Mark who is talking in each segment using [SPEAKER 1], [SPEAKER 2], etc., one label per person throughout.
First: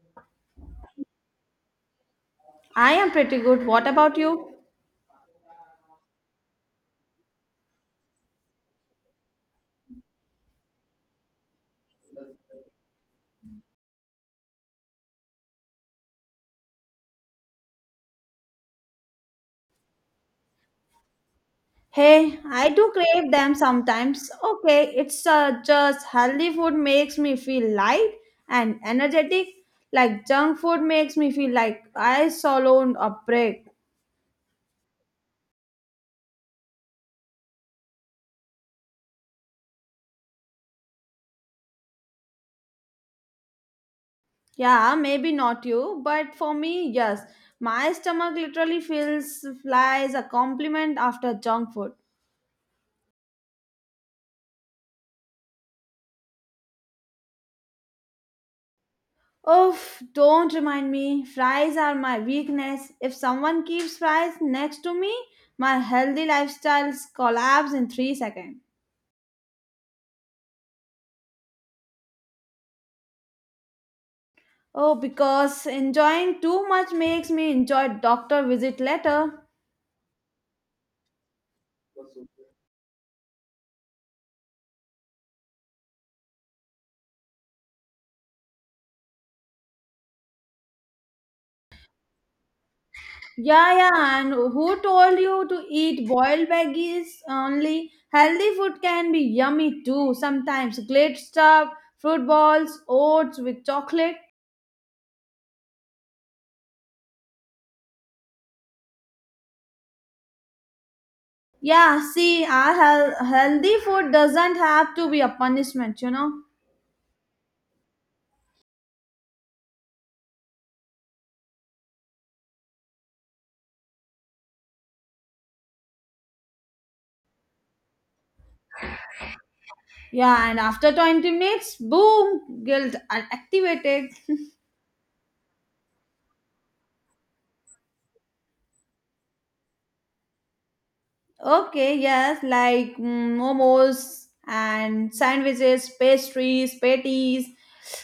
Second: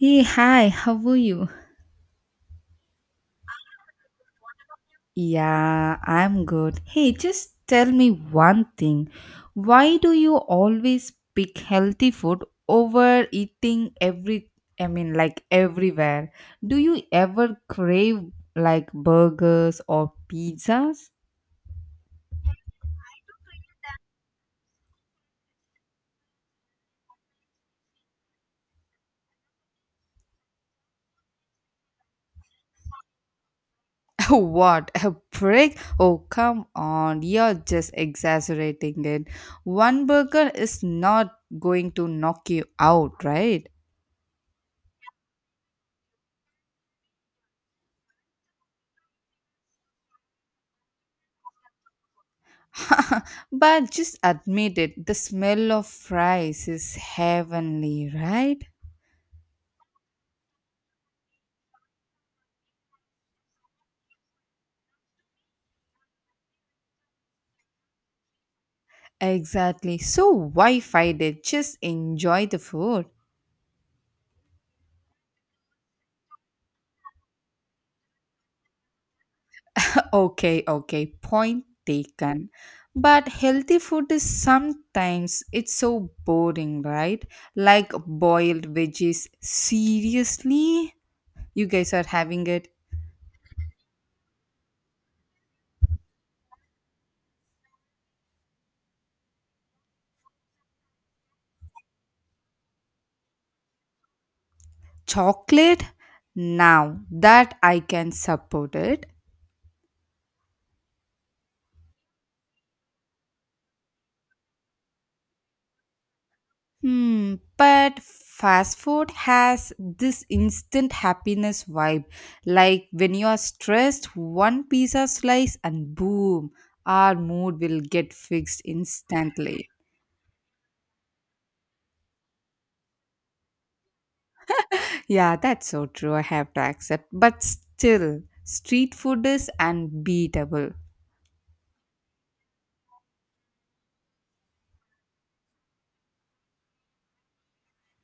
[SPEAKER 1] Hey, hi, how are you?
[SPEAKER 2] I am pretty good. What about you?
[SPEAKER 1] Yeah, I'm good. Hey, just tell me one thing. Why do you always pick healthy food over eating every, I mean, like everywhere? Do you ever crave like burgers or pizzas?
[SPEAKER 2] Hey, I do crave them sometimes. Okay, it's just healthy food makes me feel light and energetic. Like junk food makes me feel like I swallowed a brick.
[SPEAKER 1] What a prick! Oh, come on, you're just exaggerating it. One burger is not going to knock you out, right?
[SPEAKER 2] Yeah, maybe not you, but for me, yes. My stomach literally feels flies a compliment after junk food.
[SPEAKER 1] But just admit it, the smell of fries is heavenly, right?
[SPEAKER 2] Oof, don't remind me. Fries are my weakness. If someone keeps fries next to me, my healthy lifestyle collapse in 3 seconds.
[SPEAKER 1] Exactly. So why fight it? Just enjoy the food.
[SPEAKER 2] Oh, because enjoying too much makes me enjoy doctor visit later.
[SPEAKER 1] Okay, okay. Point taken. But healthy food is sometimes it's so boring, right? Like boiled veggies. Seriously? You guys are having it
[SPEAKER 2] Yeah, yeah, and who told you to eat boiled veggies only? Healthy food can be yummy too. Sometimes glazed stuff, fruit balls, oats with chocolate.
[SPEAKER 1] chocolate? Now that I can support it.
[SPEAKER 2] Yeah, see, our healthy food doesn't have to be a punishment, you know.
[SPEAKER 1] Hmm, but fast food has this instant happiness vibe. Like when you are stressed, one pizza slice and boom, our mood will get fixed instantly.
[SPEAKER 2] Yeah, and after 20 minutes, boom, guilt activated.
[SPEAKER 1] Yeah, that's so true. I have to accept. But still, street food is unbeatable.
[SPEAKER 2] Okay, yes, like momos and sandwiches, pastries, patties.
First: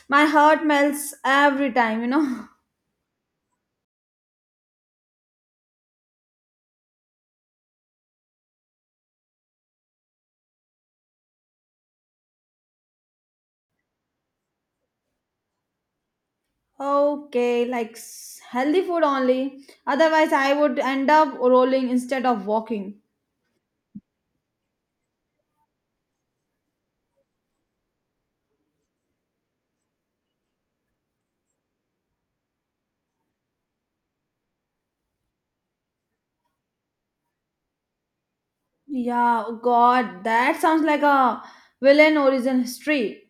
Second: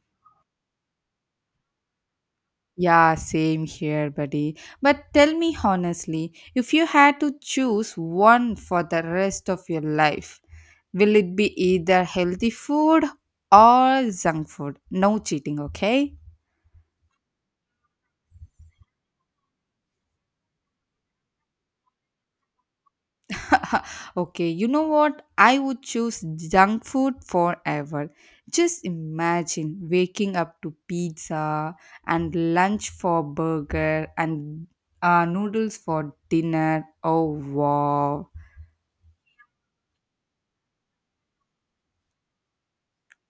[SPEAKER 2] My heart melts every time, you know.
[SPEAKER 1] Yeah, same here, buddy. But tell me honestly, if you had to choose one for the rest of your life, will it be either healthy food or junk food? No cheating, okay?
[SPEAKER 2] Okay, like healthy food only. Otherwise, I would end up rolling instead of walking.
[SPEAKER 1] Okay, you know what? I would choose junk food forever. Just imagine waking up to pizza and lunch for burger and noodles for dinner. Oh, wow.
[SPEAKER 2] Yeah, oh God, that sounds like a villain origin history.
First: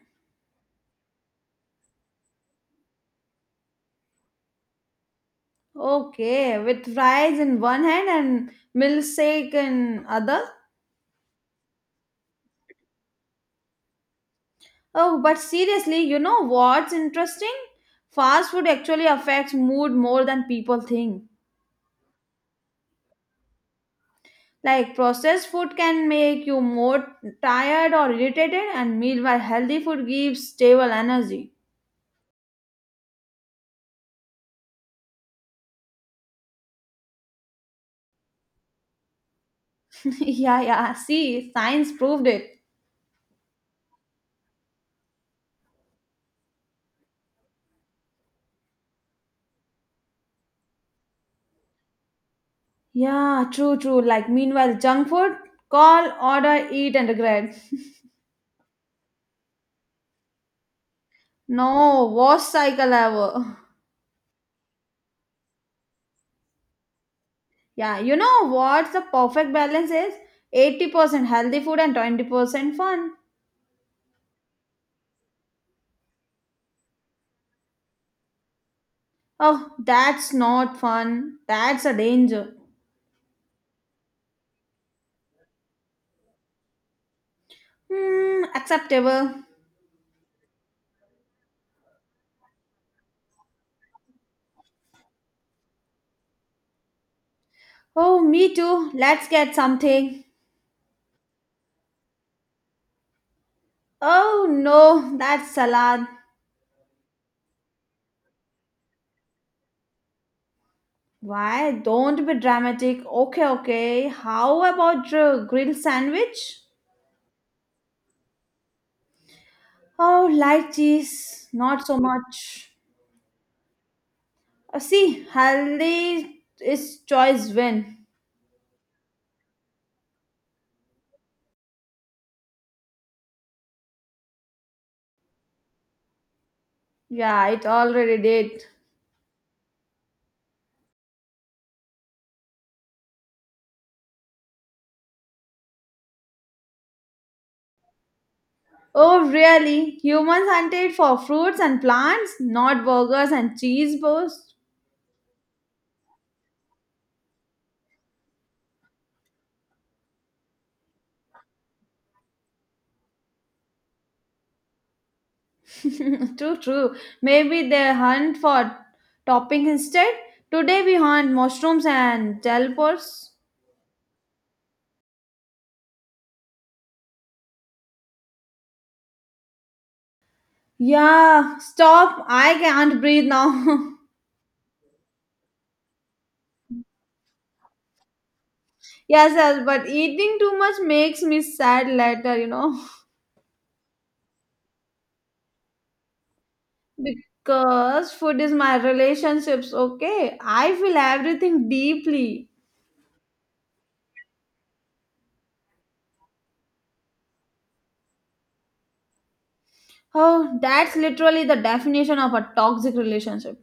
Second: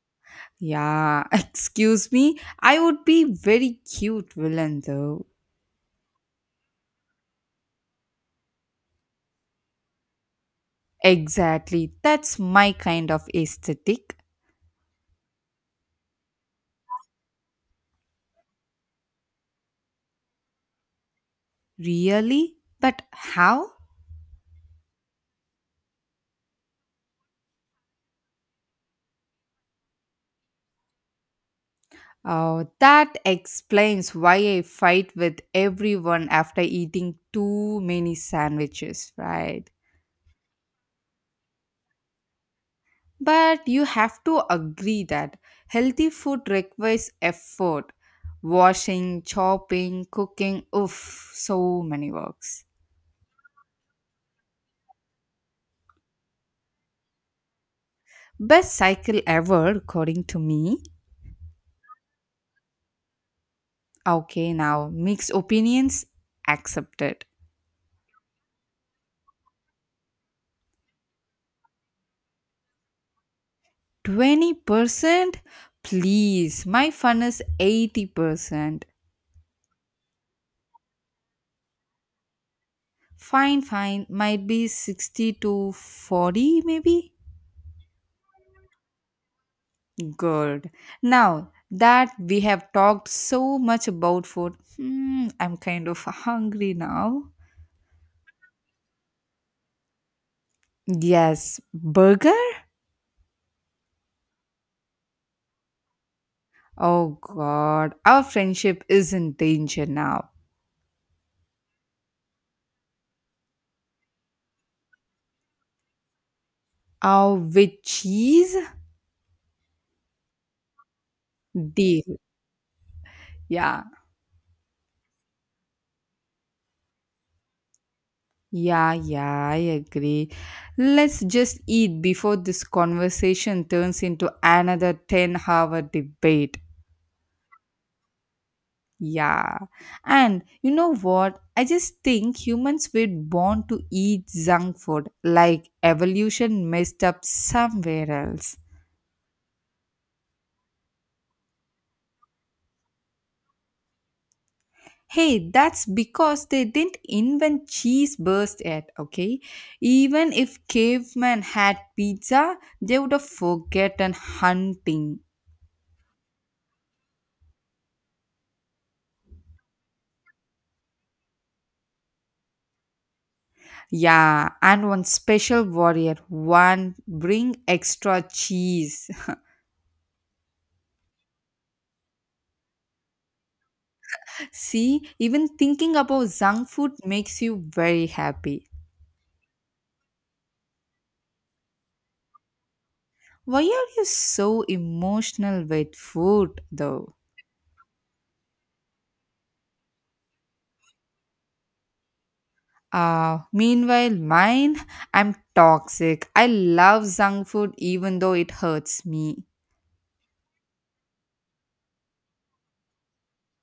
[SPEAKER 1] Yeah, excuse me. I would be very cute villain though.
[SPEAKER 2] Okay, with fries in one hand and milkshake in other.
[SPEAKER 1] Exactly. That's my kind of aesthetic.
[SPEAKER 2] Oh, but seriously, you know what's interesting? Fast food actually affects mood more than people think.
[SPEAKER 1] Really? But how?
[SPEAKER 2] Like processed food can make you more tired or irritated, and meanwhile, healthy food gives stable energy.
[SPEAKER 1] Oh, that explains why I fight with everyone after eating too many sandwiches, right?
[SPEAKER 2] yeah, yeah. See, science proved it.
[SPEAKER 1] But you have to agree that healthy food requires effort. Washing, chopping, cooking, oof, so many works.
[SPEAKER 2] Yeah, true, true. Like meanwhile, junk food, call, order, eat, and regret.
[SPEAKER 1] Best cycle ever, according to me.
[SPEAKER 2] No, worst cycle ever.
[SPEAKER 1] Okay, now mixed opinions accepted.
[SPEAKER 2] Yeah, you know what the perfect balance is? 80% healthy food and 20% fun.
[SPEAKER 1] 20%? Please, my fun is 80%.
[SPEAKER 2] Oh, that's not fun. That's a danger.
[SPEAKER 1] Fine, fine, might be 60 to 40, maybe?
[SPEAKER 2] Hmm, acceptable.
[SPEAKER 1] Good. Now that we have talked so much about food, hmm, I'm kind of hungry now.
[SPEAKER 2] Oh, me too. Let's get something.
[SPEAKER 1] Yes, burger?
[SPEAKER 2] Oh no, that's salad.
[SPEAKER 1] Oh god, our friendship is in danger now.
[SPEAKER 2] Why? Don't be dramatic. Okay, okay. How about grilled sandwich?
[SPEAKER 1] Oh, with cheese?
[SPEAKER 2] Oh, light cheese. Not so
[SPEAKER 1] Deal.
[SPEAKER 2] much.
[SPEAKER 1] Yeah.
[SPEAKER 2] See, healthy is choice win.
[SPEAKER 1] Yeah, yeah, I agree. Let's just eat before this conversation turns into another 10-hour hour debate.
[SPEAKER 2] Yeah, it already did.
[SPEAKER 1] Yeah. And you know what? I just think humans were born to eat junk food, like evolution messed up somewhere else.
[SPEAKER 2] Oh, really? Humans hunted for fruits and plants, not burgers and cheese bursts?
[SPEAKER 1] Hey, that's because they didn't invent cheese burst yet, okay? Even if cavemen had pizza, they would have forgotten hunting.
[SPEAKER 2] true, true. Maybe they hunt for toppings instead. Today we hunt mushrooms and jellipods.
[SPEAKER 1] Yeah, and one special warrior, one bring extra cheese.
[SPEAKER 2] Yeah, stop. I can't breathe now.
[SPEAKER 1] See, even thinking about junk food makes you very happy.
[SPEAKER 2] yes, yes, but eating too much makes me sad later, you know.
[SPEAKER 1] Why are you so emotional with food though?
[SPEAKER 2] Because food is my relationships, okay? I feel everything deeply.
[SPEAKER 1] Meanwhile, mine, I'm toxic. I love junk food even though it hurts me.
[SPEAKER 2] Oh, that's literally the definition of a toxic relationship.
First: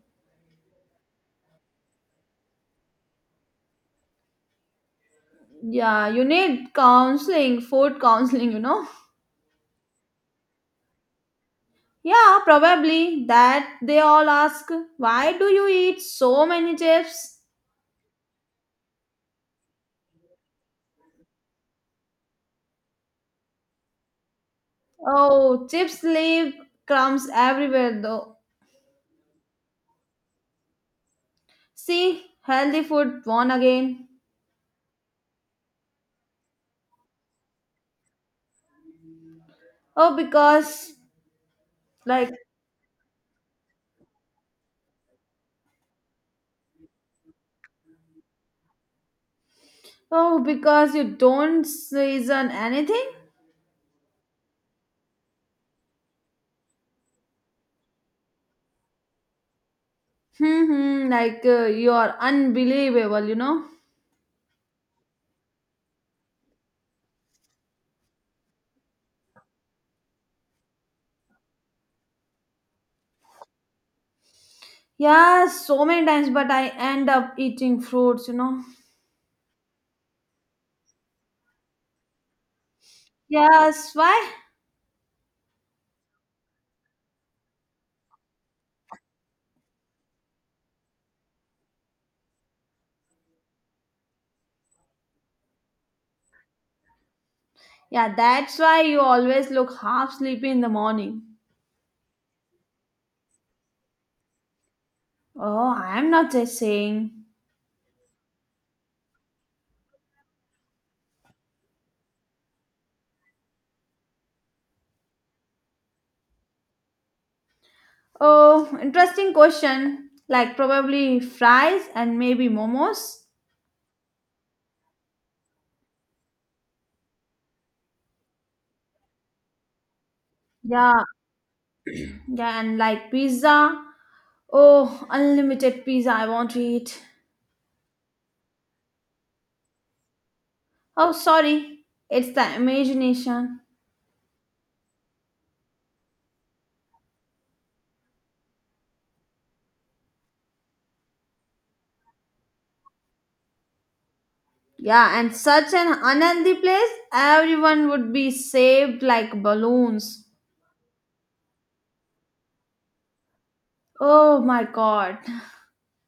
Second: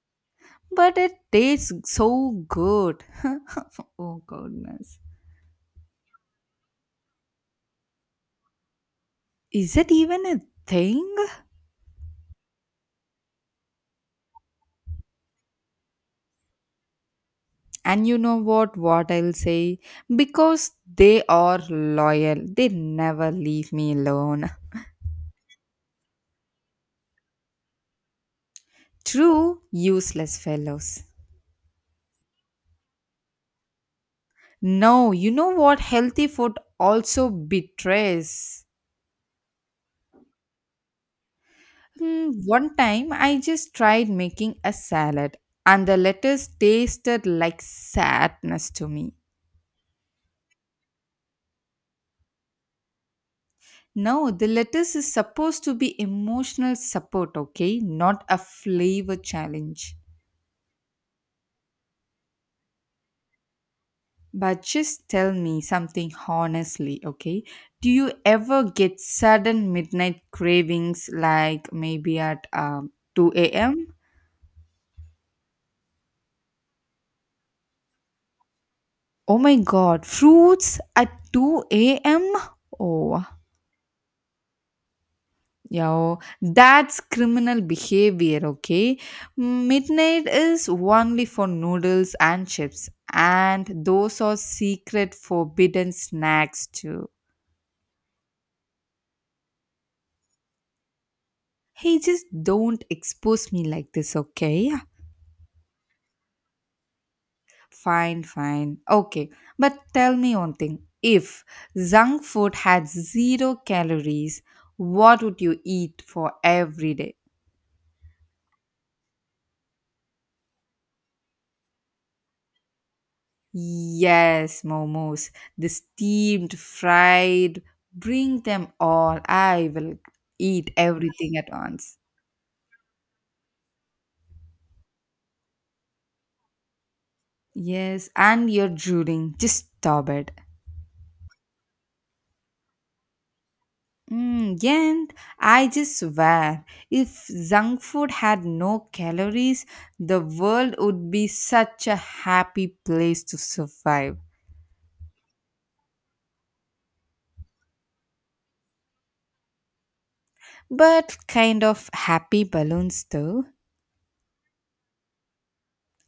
[SPEAKER 1] But it tastes so good. Oh, goodness.
[SPEAKER 2] Yeah, you need counseling, food counseling, you know.
[SPEAKER 1] Is it even a thing?
[SPEAKER 2] Yeah, probably that they all ask, why do you eat so many chips?
[SPEAKER 1] And you know what? What I'll say? Because they are loyal, they never leave me alone.
[SPEAKER 2] Oh, chips leave crumbs everywhere though.
[SPEAKER 1] True, useless fellows.
[SPEAKER 2] See, healthy food won again.
[SPEAKER 1] No, you know what? Healthy food also betrays.
[SPEAKER 2] Oh, because like
[SPEAKER 1] Hmm, one time I just tried making a salad and the lettuce tasted like sadness to me.
[SPEAKER 2] oh, because you don't season anything?
[SPEAKER 1] No, the lettuce is supposed to be emotional support, okay? Not a flavor challenge.
[SPEAKER 2] Hmm, hmm, like you are unbelievable, you know.
[SPEAKER 1] But just tell me something honestly, okay? Do you ever get sudden midnight cravings like maybe at 2 a.m.?
[SPEAKER 2] Yeah, so many times, but I end up eating fruits, you know.
[SPEAKER 1] Oh my god, fruits at 2 a.m.? Oh,
[SPEAKER 2] Yes, why?
[SPEAKER 1] yeah, oh, that's criminal behavior, okay? Midnight is only for noodles and chips, and those are secret forbidden snacks too.
[SPEAKER 2] Yeah, that's why you always look half sleepy in the morning.
[SPEAKER 1] Hey, just don't expose me like this, okay?
[SPEAKER 2] Oh, I'm not just saying.
[SPEAKER 1] Fine, fine. Okay, but tell me one thing. If junk food had zero calories, what would you eat for every day?
[SPEAKER 2] Oh, interesting question. Like probably fries and maybe momos.
[SPEAKER 1] Yes, momos. The steamed, fried, bring them all. I will eat
[SPEAKER 2] Yeah,
[SPEAKER 1] everything at once.
[SPEAKER 2] yeah, and like pizza. Oh, unlimited pizza I want to eat.
[SPEAKER 1] Yes, and you're drooling. Just stop it.
[SPEAKER 2] Oh, sorry. It's the imagination.
[SPEAKER 1] Mm, yeah, I just swear, if junk food had no calories, the world would be such a happy place to survive.
[SPEAKER 2] Yeah, and such an unhealthy place, everyone would be saved like balloons.
[SPEAKER 1] But kind of happy balloons, though.
[SPEAKER 2] Oh my god.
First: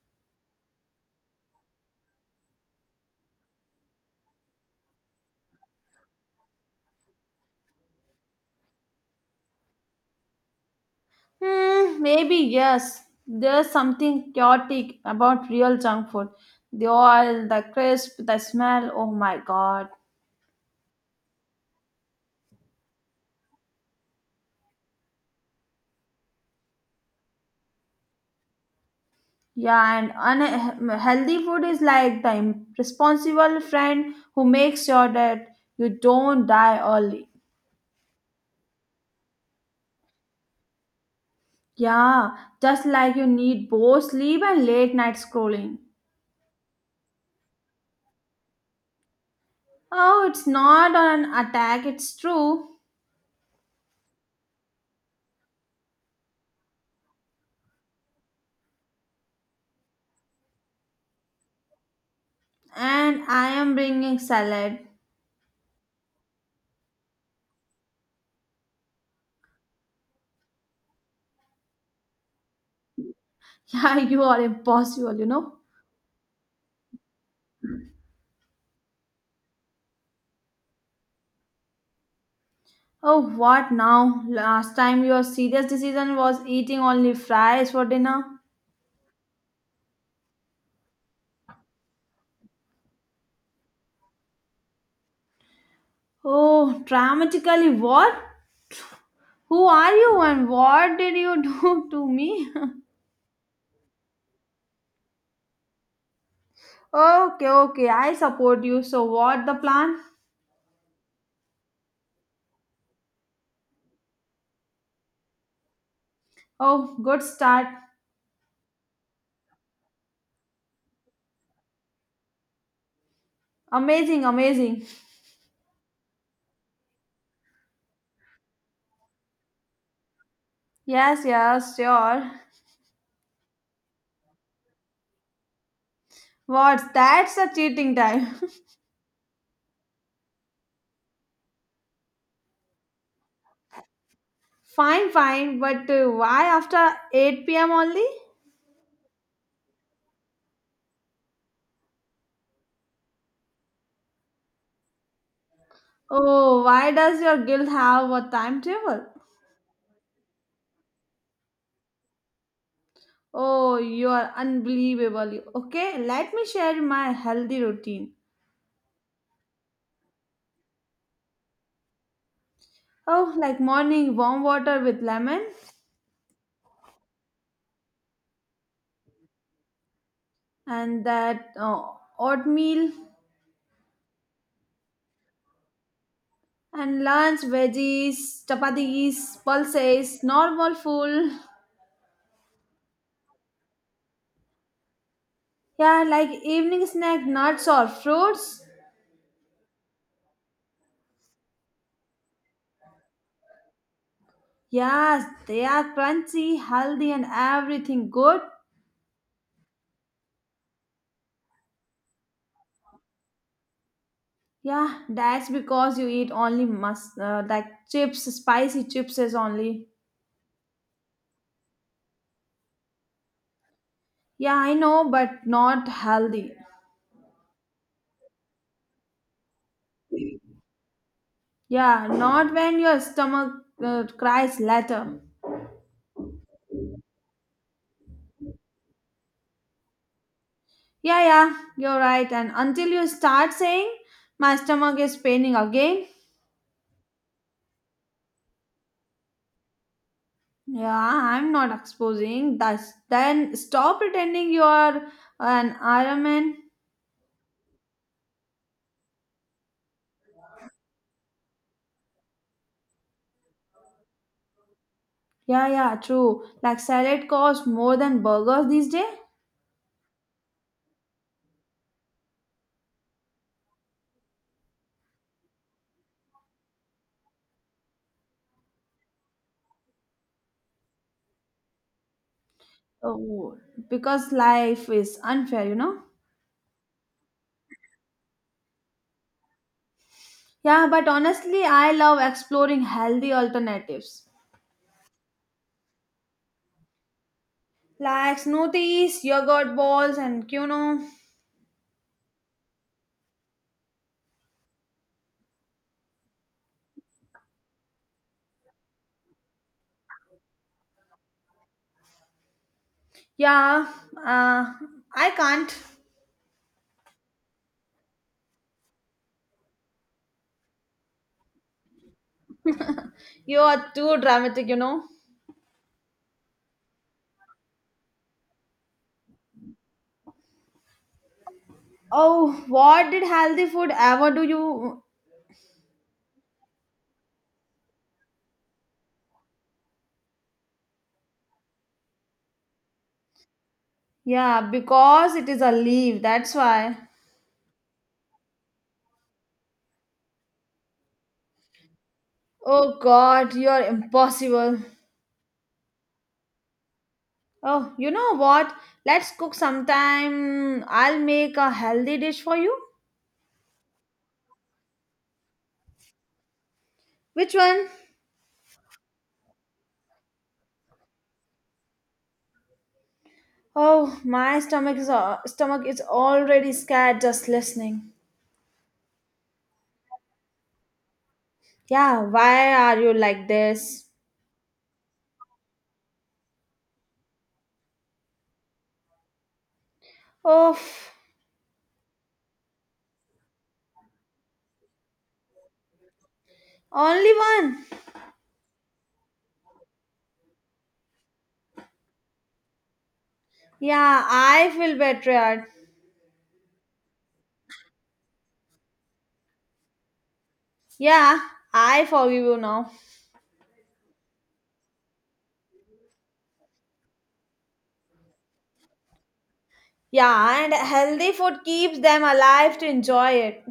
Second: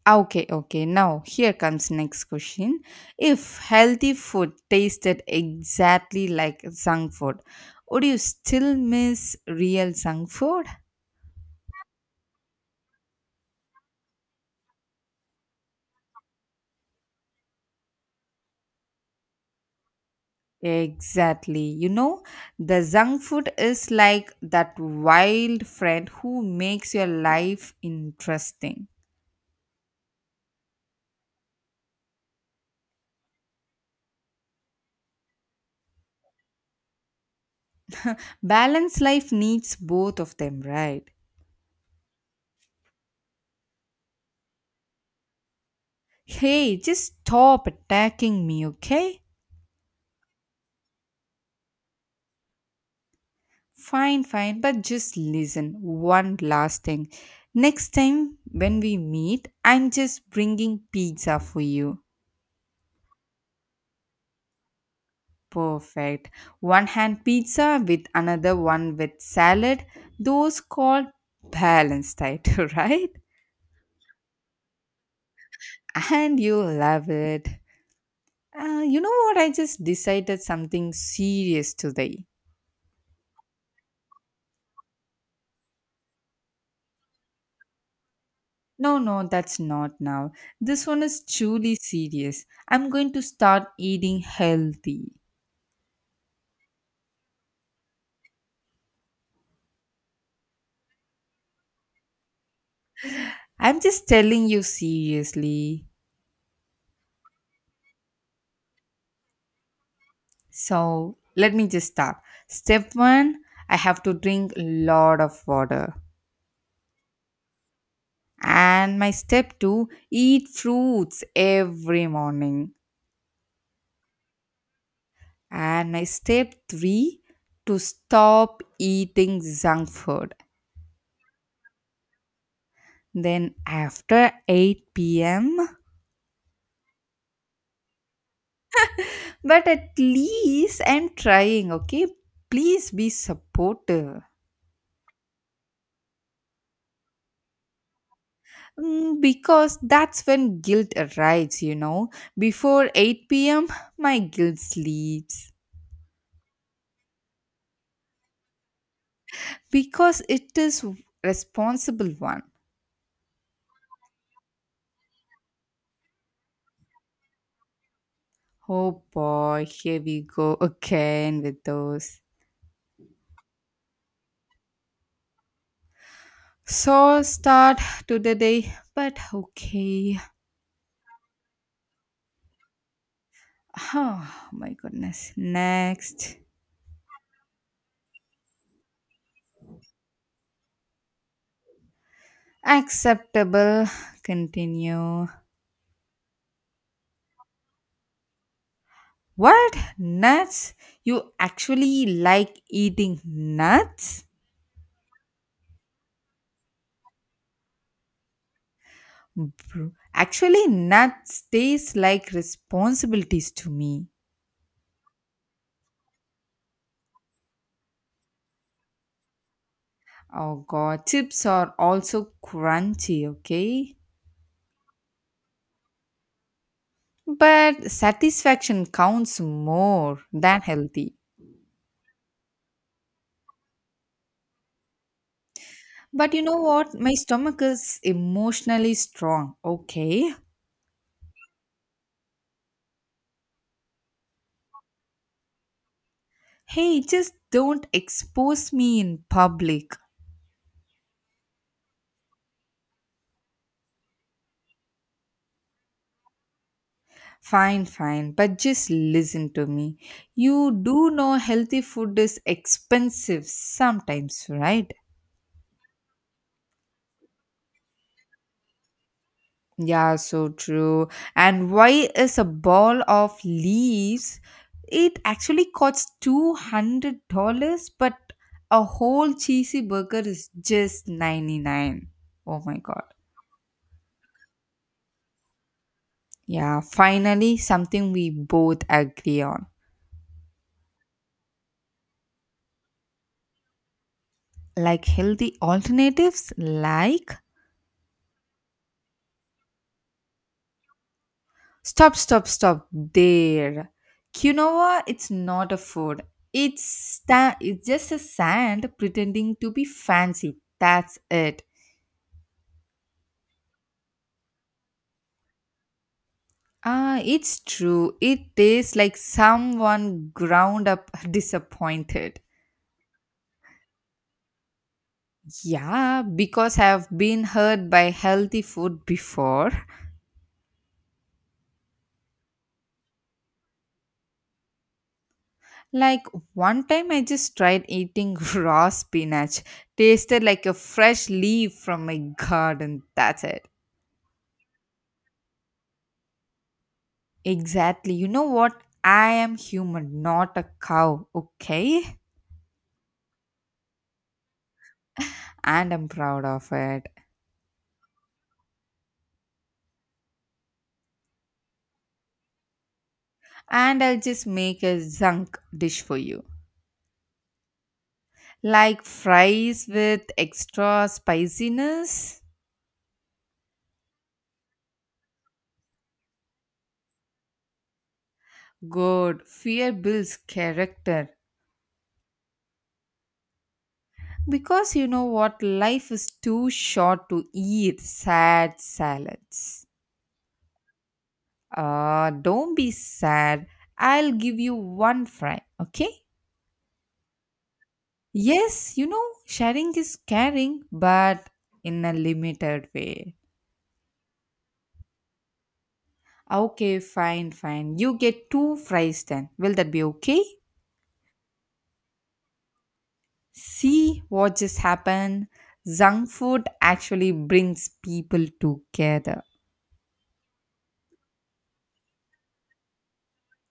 [SPEAKER 1] Ah, okay, okay. Now, here comes next question. If healthy food tasted exactly like junk food, would you still miss real junk food?
[SPEAKER 2] Hmm, maybe yes. There's something chaotic about real junk food. The oil, the crisp, the smell. Oh my god.
[SPEAKER 1] Exactly. You know, the junk food is like that wild friend who makes your life interesting.
[SPEAKER 2] Yeah, and unhealthy food is like the irresponsible friend who makes sure that you don't die early.
[SPEAKER 1] Balanced life needs both of them, right?
[SPEAKER 2] Yeah, just like you need both sleep and late night scrolling.
[SPEAKER 1] Hey, just stop attacking me, okay?
[SPEAKER 2] Oh, it's not an attack, it's true.
[SPEAKER 1] Fine, fine, but just listen. One last thing. Next time when we meet, I'm just bringing pizza for you.
[SPEAKER 2] And I am bringing salad.
[SPEAKER 1] Perfect. One hand pizza with another one with salad. Those called balanced diet, right?
[SPEAKER 2] Yeah, you are impossible, you know.
[SPEAKER 1] And you love it. You know what? I just decided something serious today.
[SPEAKER 2] Oh, what now? Last time your serious decision was eating only fries for dinner.
[SPEAKER 1] No, no, that's not now. This one is truly serious. I'm going to start eating healthy.
[SPEAKER 2] Oh, dramatically, what? Who are you and what did you do to me?
[SPEAKER 1] I'm just telling you seriously.
[SPEAKER 2] okay, okay, I support you. So, what the plan?
[SPEAKER 1] So let me just start. Step one, I have to drink a lot of water.
[SPEAKER 2] Oh, good start.
[SPEAKER 1] And my step two, eat fruits every morning.
[SPEAKER 2] Amazing, amazing.
[SPEAKER 1] And my step three, to stop eating junk food.
[SPEAKER 2] Yes, yes, sure.
[SPEAKER 1] Then after 8 p.m.,
[SPEAKER 2] What? That's a cheating time.
[SPEAKER 1] but at least I'm trying, okay? Please be supportive.
[SPEAKER 2] Fine, fine, but why after 8 p.m. only?
[SPEAKER 1] Mm, because that's when guilt arrives, you know. Before 8 p.m., my guilt sleeps.
[SPEAKER 2] Oh, why does your guild have a timetable?
[SPEAKER 1] Because it is responsible one.
[SPEAKER 2] Oh, you are unbelievable. Okay, let me share my healthy routine.
[SPEAKER 1] Oh boy, here we go again with those.
[SPEAKER 2] Oh, like morning warm water with lemon,
[SPEAKER 1] So start to the day, but okay.
[SPEAKER 2] and that oatmeal,
[SPEAKER 1] Oh my goodness. Next.
[SPEAKER 2] and lunch veggies, chapatis, pulses, normal food.
[SPEAKER 1] Acceptable. Continue.
[SPEAKER 2] Yeah, like evening snack, nuts or fruits.
[SPEAKER 1] What? Nuts? You actually like eating nuts?
[SPEAKER 2] Yes, they are crunchy, healthy, and everything good.
[SPEAKER 1] Bro. Actually, nuts taste like responsibilities to me.
[SPEAKER 2] Yeah, that's because you eat only mus like chips, spicy chips is only.
[SPEAKER 1] Oh god, chips are also crunchy, okay?
[SPEAKER 2] Yeah, I know, but not healthy.
[SPEAKER 1] But satisfaction counts more than healthy.
[SPEAKER 2] Yeah, not when your stomach cries later.
[SPEAKER 1] But you know what? My stomach is emotionally strong, okay?
[SPEAKER 2] Yeah, yeah, you're right. And until you start saying, my stomach is paining again.
[SPEAKER 1] Hey, just don't expose me in public.
[SPEAKER 2] Yeah, I'm not exposing. That's then stop pretending you're an Iron Man.
[SPEAKER 1] Fine, fine, but just listen to me. You do know healthy food is expensive sometimes, right?
[SPEAKER 2] Yeah, yeah, true. Like salad costs more than burgers these days.
[SPEAKER 1] Yeah, so true. And why is a ball of leaves? It actually costs $200, but a whole cheesy burger is just 99. Oh my god.
[SPEAKER 2] Oh, because life is unfair, you know?
[SPEAKER 1] Yeah, finally something we both agree on.
[SPEAKER 2] Yeah, but honestly, I love exploring healthy alternatives
[SPEAKER 1] Like healthy alternatives like
[SPEAKER 2] like smoothies, yogurt balls, and quinoa.
[SPEAKER 1] stop stop stop there. Quinoa it's not a food. It's just a sand pretending to be fancy. That's it.
[SPEAKER 2] Yeah, uh, I can't.
[SPEAKER 1] Ah, it's true. It tastes like someone ground up disappointed.
[SPEAKER 2] You are too dramatic, you know?
[SPEAKER 1] Yeah, because I've been hurt by healthy food before.
[SPEAKER 2] Oh, what did healthy food ever do you?
[SPEAKER 1] Like one time I just tried eating raw spinach. Tasted like a fresh leaf from my garden. That's it.
[SPEAKER 2] Yeah, because it is a leaf, that's why.
[SPEAKER 1] Exactly. You know what? I am human, not a cow, okay?
[SPEAKER 2] Oh god, you're impossible.
[SPEAKER 1] And I'm proud of it.
[SPEAKER 2] Oh, you know what? Let's cook sometime. I'll make a healthy dish for you.
[SPEAKER 1] And I'll just make a zunk dish for you.
[SPEAKER 2] Which one?
[SPEAKER 1] Like fries with extra spiciness?
[SPEAKER 2] Oh, my stomach is already scared just listening.
[SPEAKER 1] Good. Fear builds character.
[SPEAKER 2] Yeah, why are you like this?
[SPEAKER 1] Because you know what? Life is too short to eat sad salads.
[SPEAKER 2] Oh,
[SPEAKER 1] Ah, don't be sad. I'll give you one fry, okay?
[SPEAKER 2] only one.
[SPEAKER 1] Yes, you know, sharing is caring, but in a limited way.
[SPEAKER 2] Yeah, I feel betrayed.
[SPEAKER 1] Okay, fine, fine. You get two fries then. Will that be okay?
[SPEAKER 2] Yeah, I forgive you now.
[SPEAKER 1] See what just happened? Junk food actually brings people together.
[SPEAKER 2] Yeah, and healthy food keeps them alive to enjoy it.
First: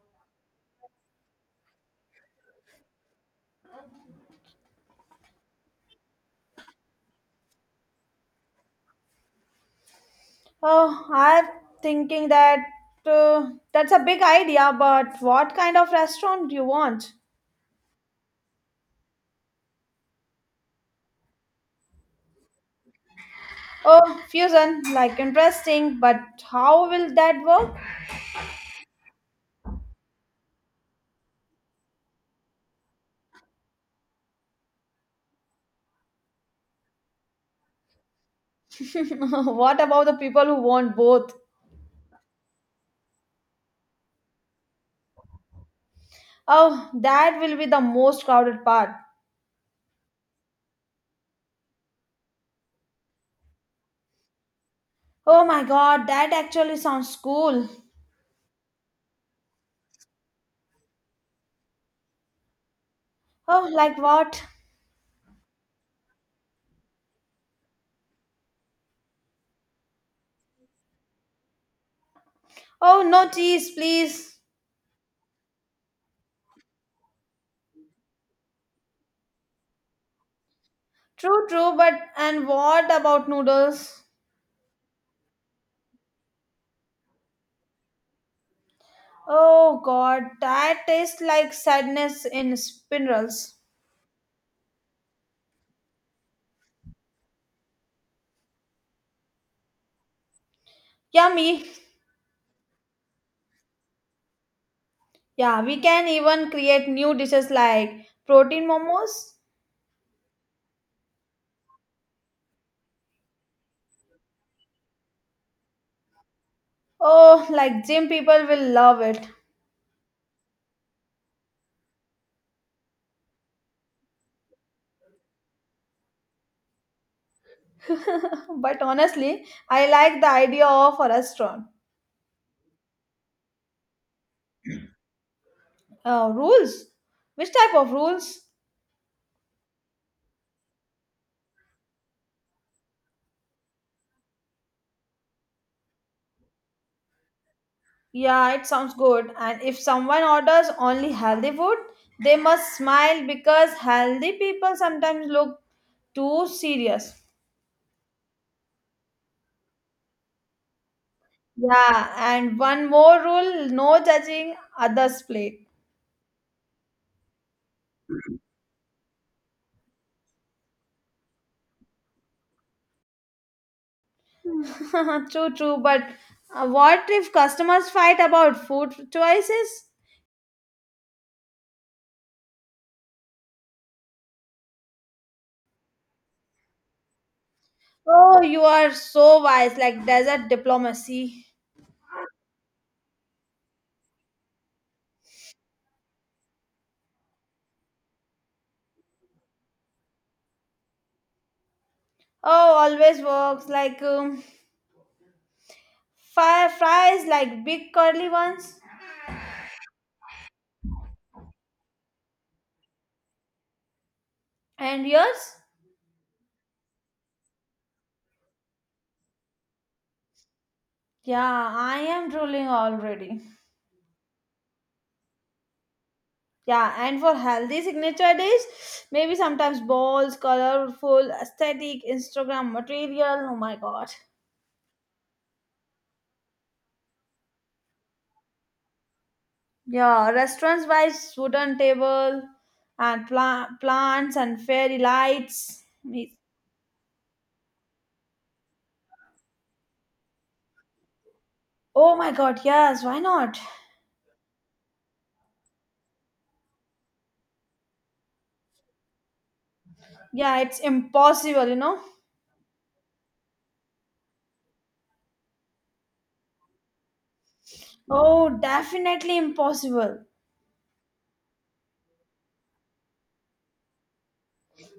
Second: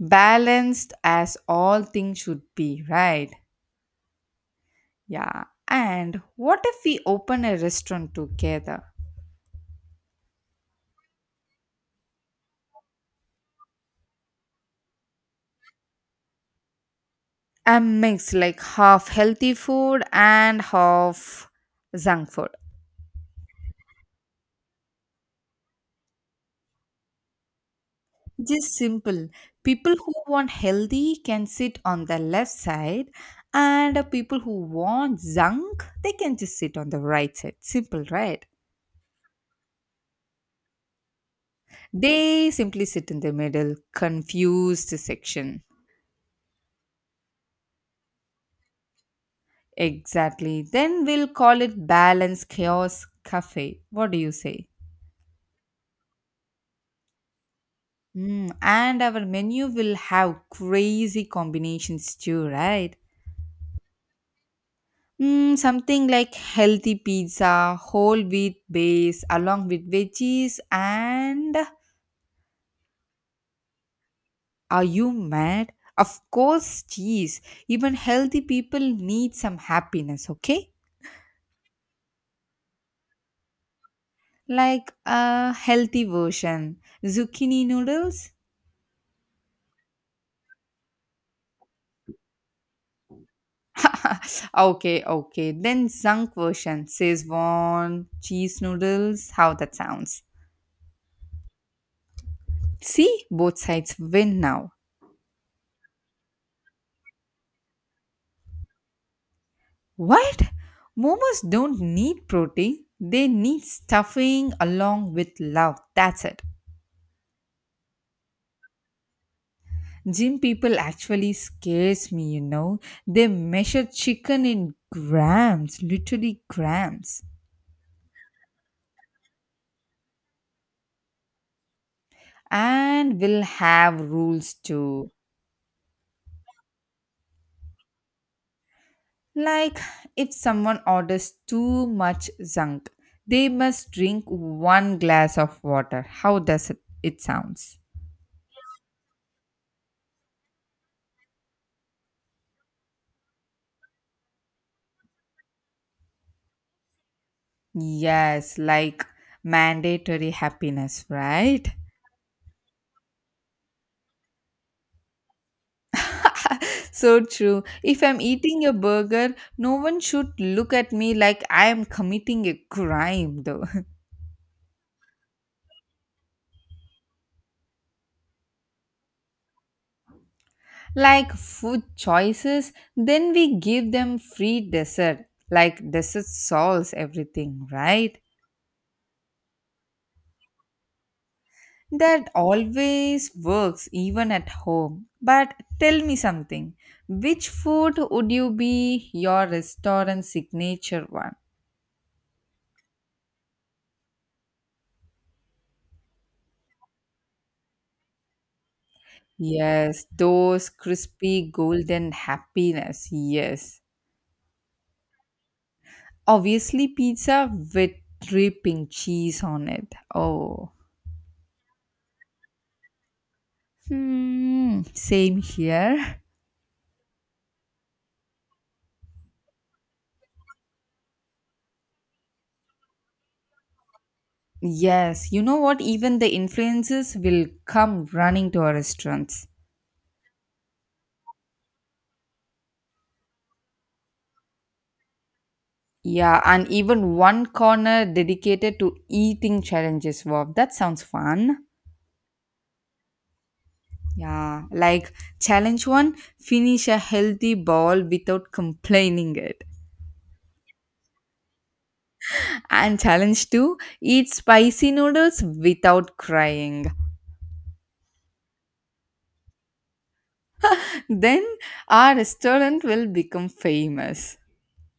[SPEAKER 1] Balanced as all things should be, right? Yeah. And what if we open a restaurant together?
[SPEAKER 2] Oh, I'm thinking that's a big idea, but what kind of restaurant do you want?
[SPEAKER 1] A mix like half healthy food and half junk food.
[SPEAKER 2] Oh, fusion, like interesting, but how will that work?
[SPEAKER 1] Just simple. People who want healthy can sit on the left side, and people who want junk, they can just sit on the right side. Simple, right?
[SPEAKER 2] what about the people who want both?
[SPEAKER 1] They simply sit in the middle, confused section.
[SPEAKER 2] Oh, that will be the most crowded part.
[SPEAKER 1] Exactly. Then we'll call it Balance Chaos Cafe. What do you say?
[SPEAKER 2] Oh my god, that actually sounds cool.
[SPEAKER 1] Mm, and our menu will have crazy combinations too, right?
[SPEAKER 2] Oh, like what?
[SPEAKER 1] Mm, something like healthy pizza, whole wheat base, along with veggies, and
[SPEAKER 2] Oh, no cheese, please.
[SPEAKER 1] are you mad? Of course, cheese. Even healthy people need some happiness, okay?
[SPEAKER 2] True, true, but and what about noodles?
[SPEAKER 1] Like a healthy version. Zucchini noodles?
[SPEAKER 2] Oh god, that tastes like sadness in spirals.
[SPEAKER 1] Okay, okay. Then zunk version. Szechuan cheese noodles. How that sounds.
[SPEAKER 2] Yummy.
[SPEAKER 1] See, both sides win now.
[SPEAKER 2] Yeah, we can even create new dishes like protein momos.
[SPEAKER 1] What? Momos don't need protein. They need stuffing along with love. That's it.
[SPEAKER 2] Oh, like gym people will love it.
[SPEAKER 1] Gym people actually scares me, you know. They measure chicken in grams, literally grams.
[SPEAKER 2] But honestly, I like the idea of a restaurant.
[SPEAKER 1] And we'll have rules too.
[SPEAKER 2] Rules? Which type of rules?
[SPEAKER 1] Like if someone orders too much junk, they must drink one glass of water. How does it sounds?
[SPEAKER 2] Yeah, it sounds good. And if someone orders only healthy food, they must smile because healthy people sometimes look too serious.
[SPEAKER 1] Yes, like mandatory happiness, right?
[SPEAKER 2] Yeah, and one more rule no judging others' plate.
[SPEAKER 1] So true. If I'm eating a burger, no one should look at me like I am committing a crime though.
[SPEAKER 2] true, true. But what if customers fight about food choices?
[SPEAKER 1] Like food choices, then we give them free dessert. Like dessert solves everything, right?
[SPEAKER 2] Oh, you are so wise, like desert diplomacy.
[SPEAKER 1] That always works even at home. But tell me something. Which food would you be your restaurant signature one?
[SPEAKER 2] Oh, always works like fire fries, like big curly ones.
[SPEAKER 1] Yes, those crispy golden happiness. Yes.
[SPEAKER 2] And yours?
[SPEAKER 1] Obviously pizza with dripping cheese on it. Oh.
[SPEAKER 2] Yeah, I am drooling already.
[SPEAKER 1] Hmm, same here.
[SPEAKER 2] Yeah, and for healthy signature dish, maybe sometimes balls, colorful, aesthetic, Instagram material. Oh my god.
[SPEAKER 1] Yes, you know what? Even the influences will come running to our restaurants.
[SPEAKER 2] Yeah, restaurants wise, wooden table and plants and fairy lights.
[SPEAKER 1] Yeah, and even one corner dedicated to eating challenges. Wow, that sounds fun.
[SPEAKER 2] Oh my god, yes, why not?
[SPEAKER 1] Yeah, like challenge one, finish a healthy bowl without complaining it.
[SPEAKER 2] Yeah, it's impossible, you know.
[SPEAKER 1] And challenge two, eat spicy noodles without crying.
[SPEAKER 2] Oh, definitely impossible.
[SPEAKER 1] Then our restaurant will become famous.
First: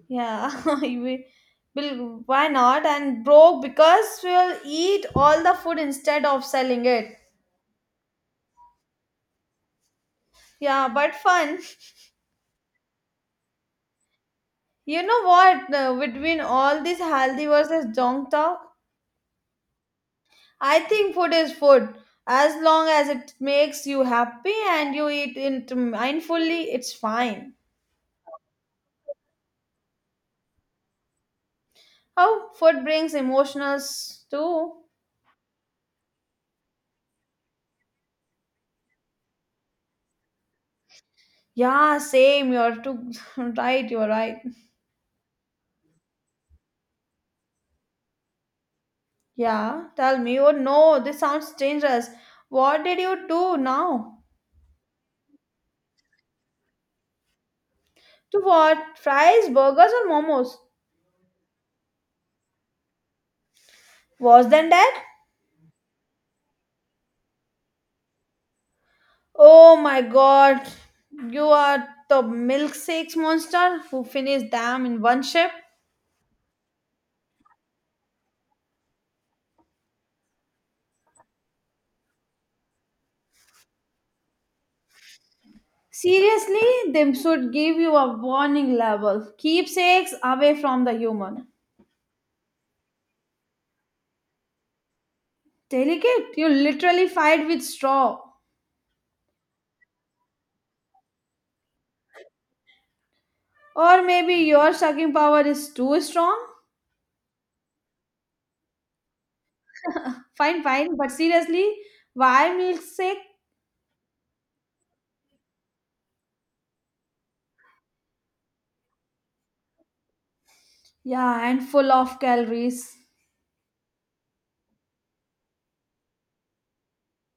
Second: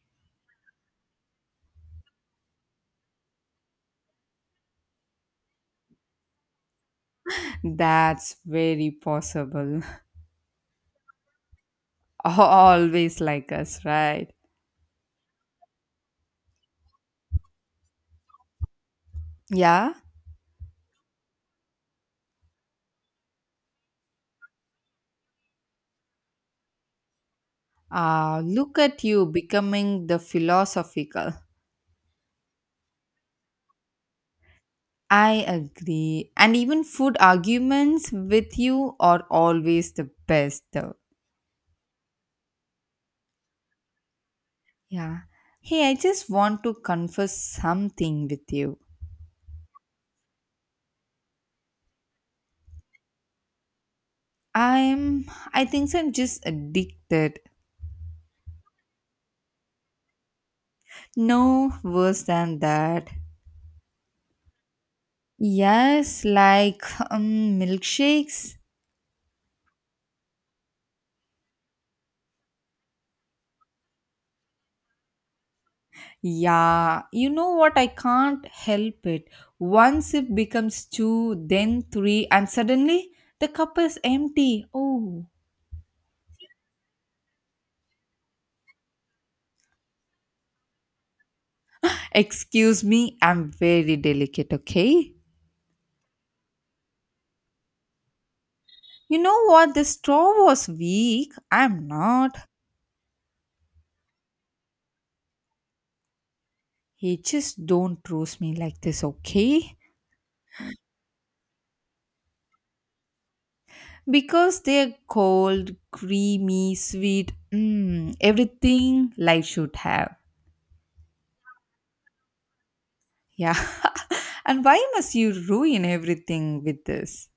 [SPEAKER 2] Yeah, we will. Why not? And broke because we'll eat all the food instead of selling it.
[SPEAKER 1] That's very possible.
[SPEAKER 2] Yeah, but fun.
[SPEAKER 1] Always like us, right?
[SPEAKER 2] You know what? Uh, between all this healthy versus junk talk,
[SPEAKER 1] Yeah.
[SPEAKER 2] I think food is food. As long as it makes you happy and you eat it mindfully, it's fine.
[SPEAKER 1] Look at you becoming the philosophical.
[SPEAKER 2] Oh, food brings emotions too.
[SPEAKER 1] I agree. And even food arguments with you are always the best, though.
[SPEAKER 2] Yeah, same. You're too right. You're right.
[SPEAKER 1] Yeah. Hey, I just want to confess something with you.
[SPEAKER 2] Yeah, tell me. Oh no, this sounds dangerous. What did you do now?
[SPEAKER 1] I'm, I think so I'm just addicted.
[SPEAKER 2] To what? Fries, burgers, or momos?
[SPEAKER 1] No worse than that.
[SPEAKER 2] Worse than that?
[SPEAKER 1] Yes, like milkshakes.
[SPEAKER 2] Oh my god, you are the milkshakes monster who finished them in one ship.
[SPEAKER 1] Yeah, you know what? I can't help it. Once it becomes two, then three, and suddenly the cup is empty. Oh,
[SPEAKER 2] Seriously, they should give you a warning level. Keepsakes away from the human.
[SPEAKER 1] excuse me, I'm very delicate, okay?
[SPEAKER 2] Delicate, you literally fight with straw.
[SPEAKER 1] You know what? The straw was weak. I'm not.
[SPEAKER 2] Or maybe your sucking power is too strong?
[SPEAKER 1] You just don't roast me like this, okay?
[SPEAKER 2] Fine, fine, but seriously, why milkshake?
[SPEAKER 1] Because they're cold, creamy, sweet, mm, everything life should have.
[SPEAKER 2] Yeah, and full of calories.
[SPEAKER 1] Yeah. And why must you ruin everything with this?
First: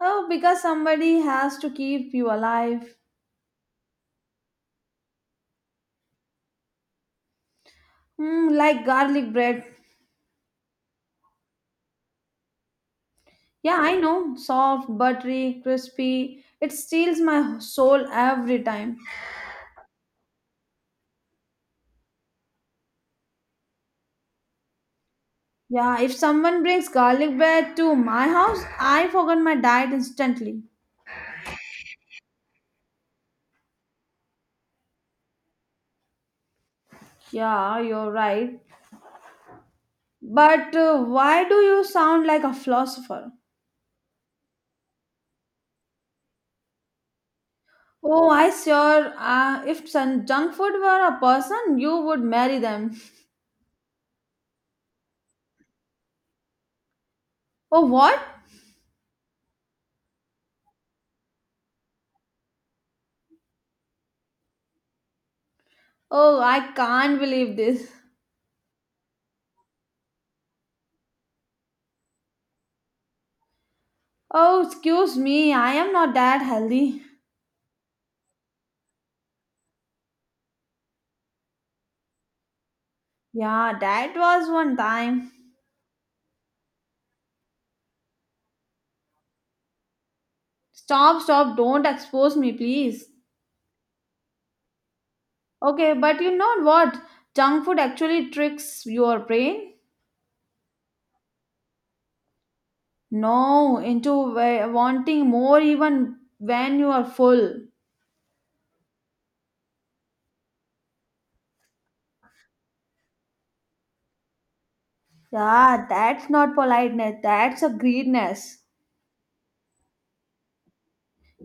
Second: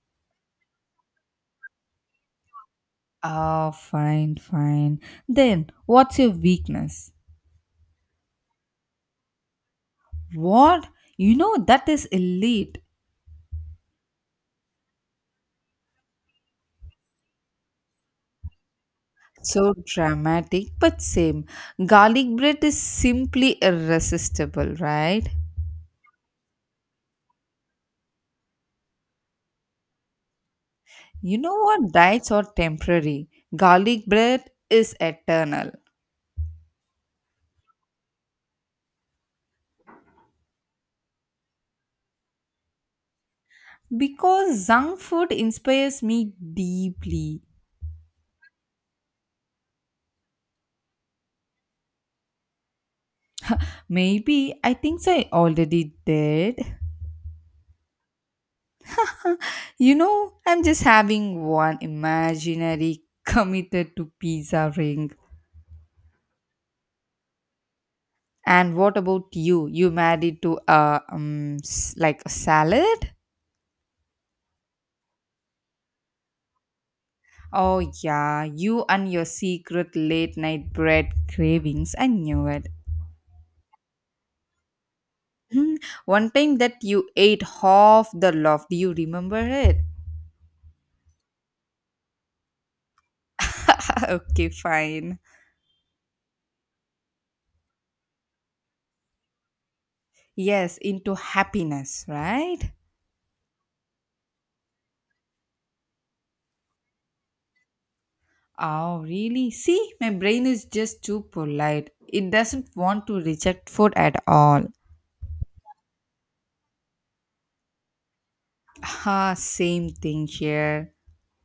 [SPEAKER 2] Oh, because somebody has to keep you alive.
[SPEAKER 1] Oh, fine, fine. Then, what's your weakness?
[SPEAKER 2] Hmm, like garlic bread.
[SPEAKER 1] What? You know that is elite.
[SPEAKER 2] Yeah, I know. Soft, buttery, crispy. It steals my soul every time.
[SPEAKER 1] So dramatic, but same. Garlic bread is simply irresistible, right?
[SPEAKER 2] Yeah, if someone brings garlic bread to my house, I forget my diet instantly.
[SPEAKER 1] You know what? Diets are temporary. Garlic bread is eternal.
[SPEAKER 2] Yeah, you're right. But why do you sound like a philosopher?
[SPEAKER 1] Because junk food inspires me deeply.
[SPEAKER 2] Oh, I sure. If sun, junk food were a person, you would marry them.
[SPEAKER 1] Maybe I think so, I already did.
[SPEAKER 2] Oh, what?
[SPEAKER 1] You know, I'm just having one imaginary committed to pizza ring.
[SPEAKER 2] Oh, I can't believe this.
[SPEAKER 1] And what about you? You married to a like a salad?
[SPEAKER 2] Oh, excuse me, I am not that healthy.
[SPEAKER 1] Oh, yeah, you and your secret late night bread cravings. I knew it.
[SPEAKER 2] Yeah, that was one time.
[SPEAKER 1] Hmm, one time that you ate half the loaf, do you remember it?
[SPEAKER 2] Stop, stop, don't expose me, please.
[SPEAKER 1] Okay, fine.
[SPEAKER 2] Okay, but you know what? Junk food actually tricks your brain.
[SPEAKER 1] Yes, into happiness, right?
[SPEAKER 2] No, into wanting more even when you are full.
[SPEAKER 1] Oh, really? See, my brain is just too polite. It doesn't want to reject food at all.
[SPEAKER 2] Yeah, that's not politeness, that's a greediness.
[SPEAKER 1] Ah, same thing here.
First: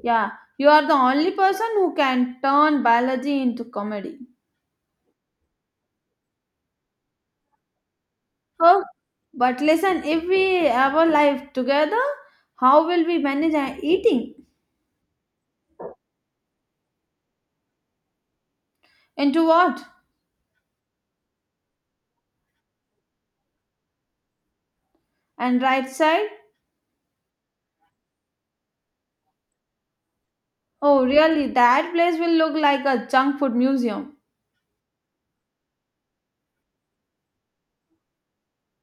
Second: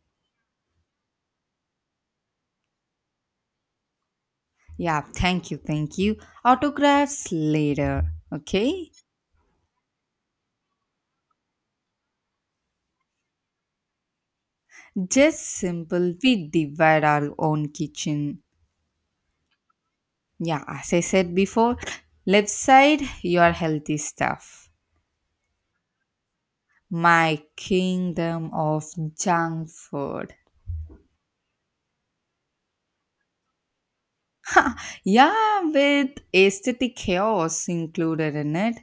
[SPEAKER 2] Yeah, you are the only person who can turn biology into comedy.
[SPEAKER 1] Yeah, thank you, thank you. Autographs later,
[SPEAKER 2] Oh,
[SPEAKER 1] okay?
[SPEAKER 2] but listen, if we ever live together, how will we manage our eating?
[SPEAKER 1] Just simple, we divide our own kitchen.
[SPEAKER 2] Into what?
[SPEAKER 1] Yeah, as I said before, left side your healthy stuff.
[SPEAKER 2] And right side?
[SPEAKER 1] My kingdom of junk food.
[SPEAKER 2] Oh, really, that place will look like a junk food museum.
[SPEAKER 1] Yeah, with aesthetic chaos included in it.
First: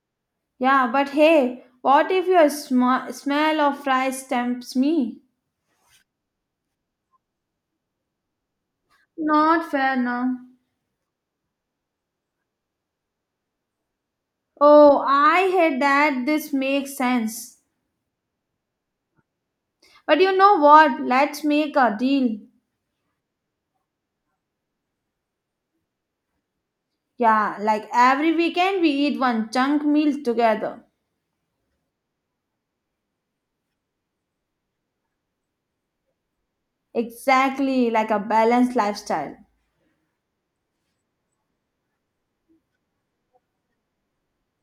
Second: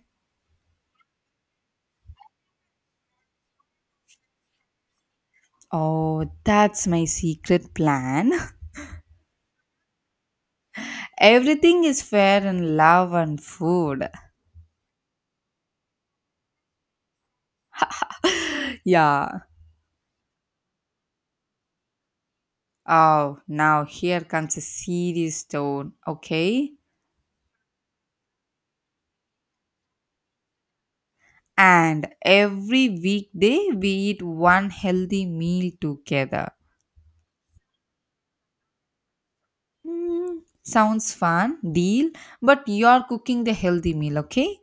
[SPEAKER 2] Yeah, but hey, what if your smell of rice tempts me?
[SPEAKER 1] Oh, that's my secret plan.
[SPEAKER 2] Not fair now.
[SPEAKER 1] Everything is fair in love and food.
[SPEAKER 2] Oh, I hate that. This makes sense.
[SPEAKER 1] Yeah.
[SPEAKER 2] But you know what? Let's make a deal.
[SPEAKER 1] Oh, now here comes a serious tone. Okay.
[SPEAKER 2] Yeah, like every weekend we eat one chunk meal together.
[SPEAKER 1] And every weekday we eat one healthy meal together.
[SPEAKER 2] Exactly like a balanced lifestyle.
[SPEAKER 1] Mm, sounds fun, deal, but you're cooking the healthy meal, okay?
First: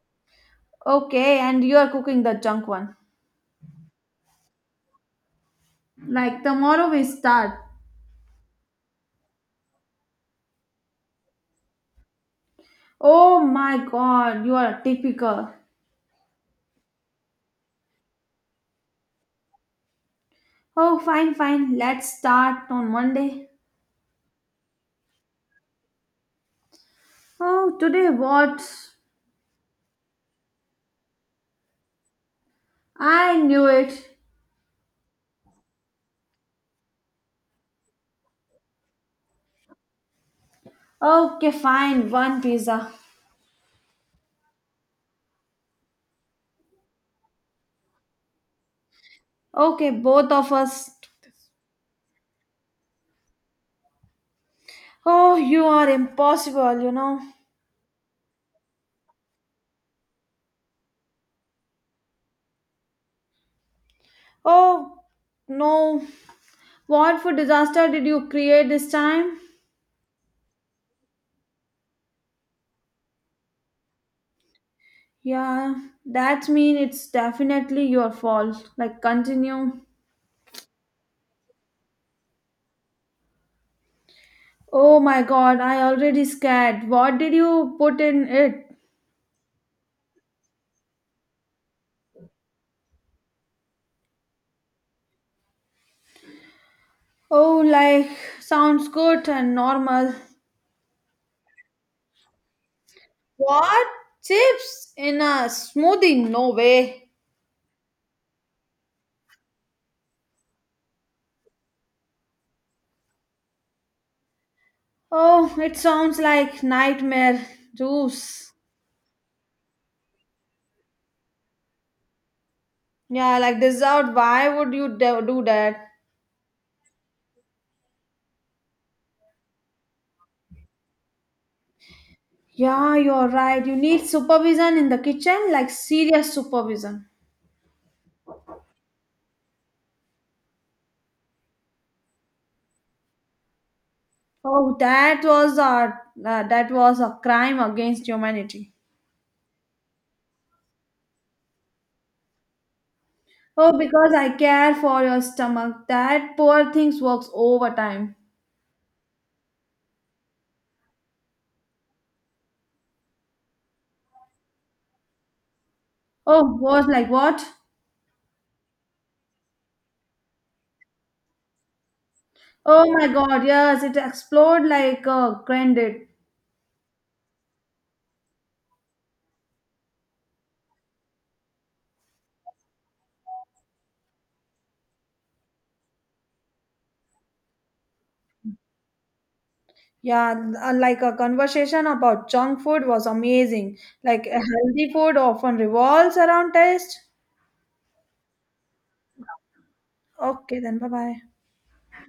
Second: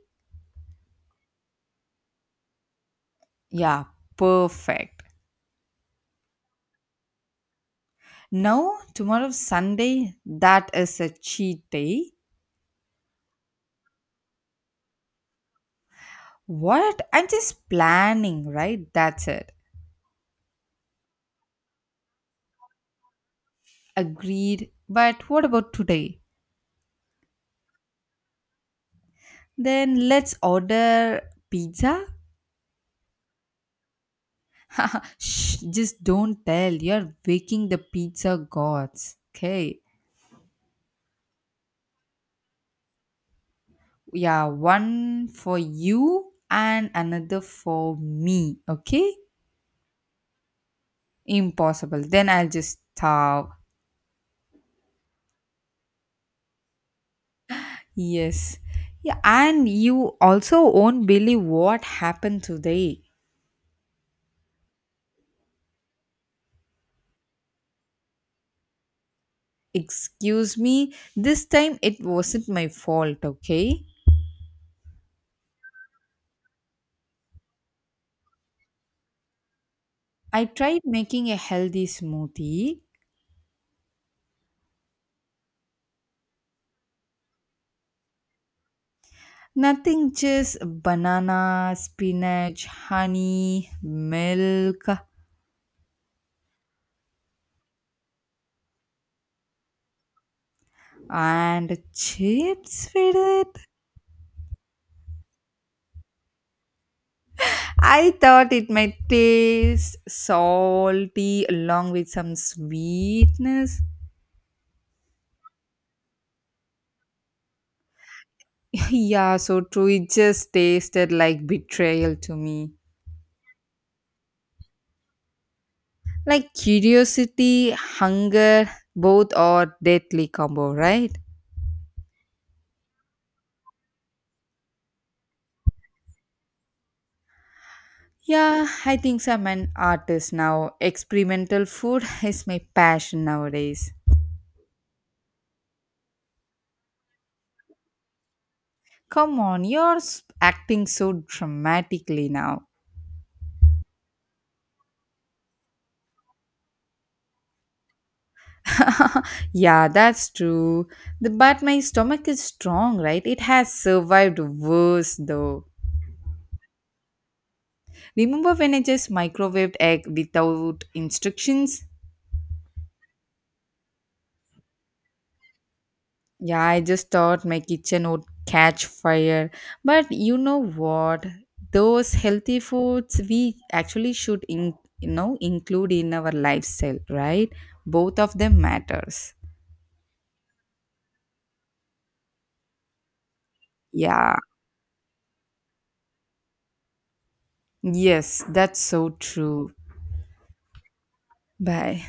[SPEAKER 2] Okay, and you are cooking the junk one.
[SPEAKER 1] Yeah, perfect.
[SPEAKER 2] Like tomorrow we start.
[SPEAKER 1] Now, tomorrow Sunday, that is a cheat day.
[SPEAKER 2] Oh my god, you are typical.
[SPEAKER 1] What? I'm just planning, right? That's it.
[SPEAKER 2] Oh, fine, fine. Let's start on Monday.
[SPEAKER 1] Agreed. But what about today?
[SPEAKER 2] Oh, today what?
[SPEAKER 1] Then let's order pizza.
[SPEAKER 2] I knew it.
[SPEAKER 1] Shh, just don't tell. You're waking the pizza gods. Okay.
[SPEAKER 2] Okay, fine. One pizza.
[SPEAKER 1] Yeah, one for you and another for me, okay?
[SPEAKER 2] Okay, both of us.
[SPEAKER 1] Impossible, then I'll just stop.
[SPEAKER 2] Oh, you are impossible, you know.
[SPEAKER 1] Yes. Yeah, and you also won't believe what happened today.
[SPEAKER 2] Oh, no. What for disaster did you create this time?
[SPEAKER 1] Excuse me, this time it wasn't my fault, okay?
[SPEAKER 2] Yeah, that mean it's definitely your fault. Like continue.
[SPEAKER 1] I tried making a healthy smoothie.
[SPEAKER 2] Oh my god, I already scared. What did you put in it?
[SPEAKER 1] Nothing, just banana, spinach, honey, milk,
[SPEAKER 2] Oh, like sounds good and normal.
[SPEAKER 1] and chips with it.
[SPEAKER 2] What? Chips in a smoothie? No way.
[SPEAKER 1] I thought it might taste salty along with some sweetness.
[SPEAKER 2] Oh, it sounds like nightmare juice.
[SPEAKER 1] Yeah, so true. It just tasted like betrayal to me.
[SPEAKER 2] Yeah, like dessert. Why would you do that?
[SPEAKER 1] Like curiosity, hunger, both are deadly combo, right?
[SPEAKER 2] Yeah, you're right. You need supervision in the kitchen, like serious supervision.
[SPEAKER 1] Yeah, I think so. I'm an artist now. Experimental food is my passion nowadays.
[SPEAKER 2] Oh, that was a crime against humanity.
[SPEAKER 1] Come on, acting so dramatically now.
[SPEAKER 2] Oh, because I care for your stomach. That poor thing works overtime.
[SPEAKER 1] Yeah, that's true. The, but my stomach is strong, right? It has survived worse though.
[SPEAKER 2] Oh, was like what?
[SPEAKER 1] Remember when I just microwaved egg without instructions?
[SPEAKER 2] Oh my God! Yes, it exploded like a grenade.
[SPEAKER 1] Yeah, I just thought my kitchen would catch fire. But you know what? Those healthy foods we actually should in, include in our lifestyle, right? Both of them matters.
[SPEAKER 2] Yeah, like a conversation about junk food was amazing. Like a
[SPEAKER 1] Yeah.
[SPEAKER 2] healthy food often revolves around taste.
[SPEAKER 1] Yes, that's so true.
[SPEAKER 2] Okay, then bye bye.
[SPEAKER 1] Bye.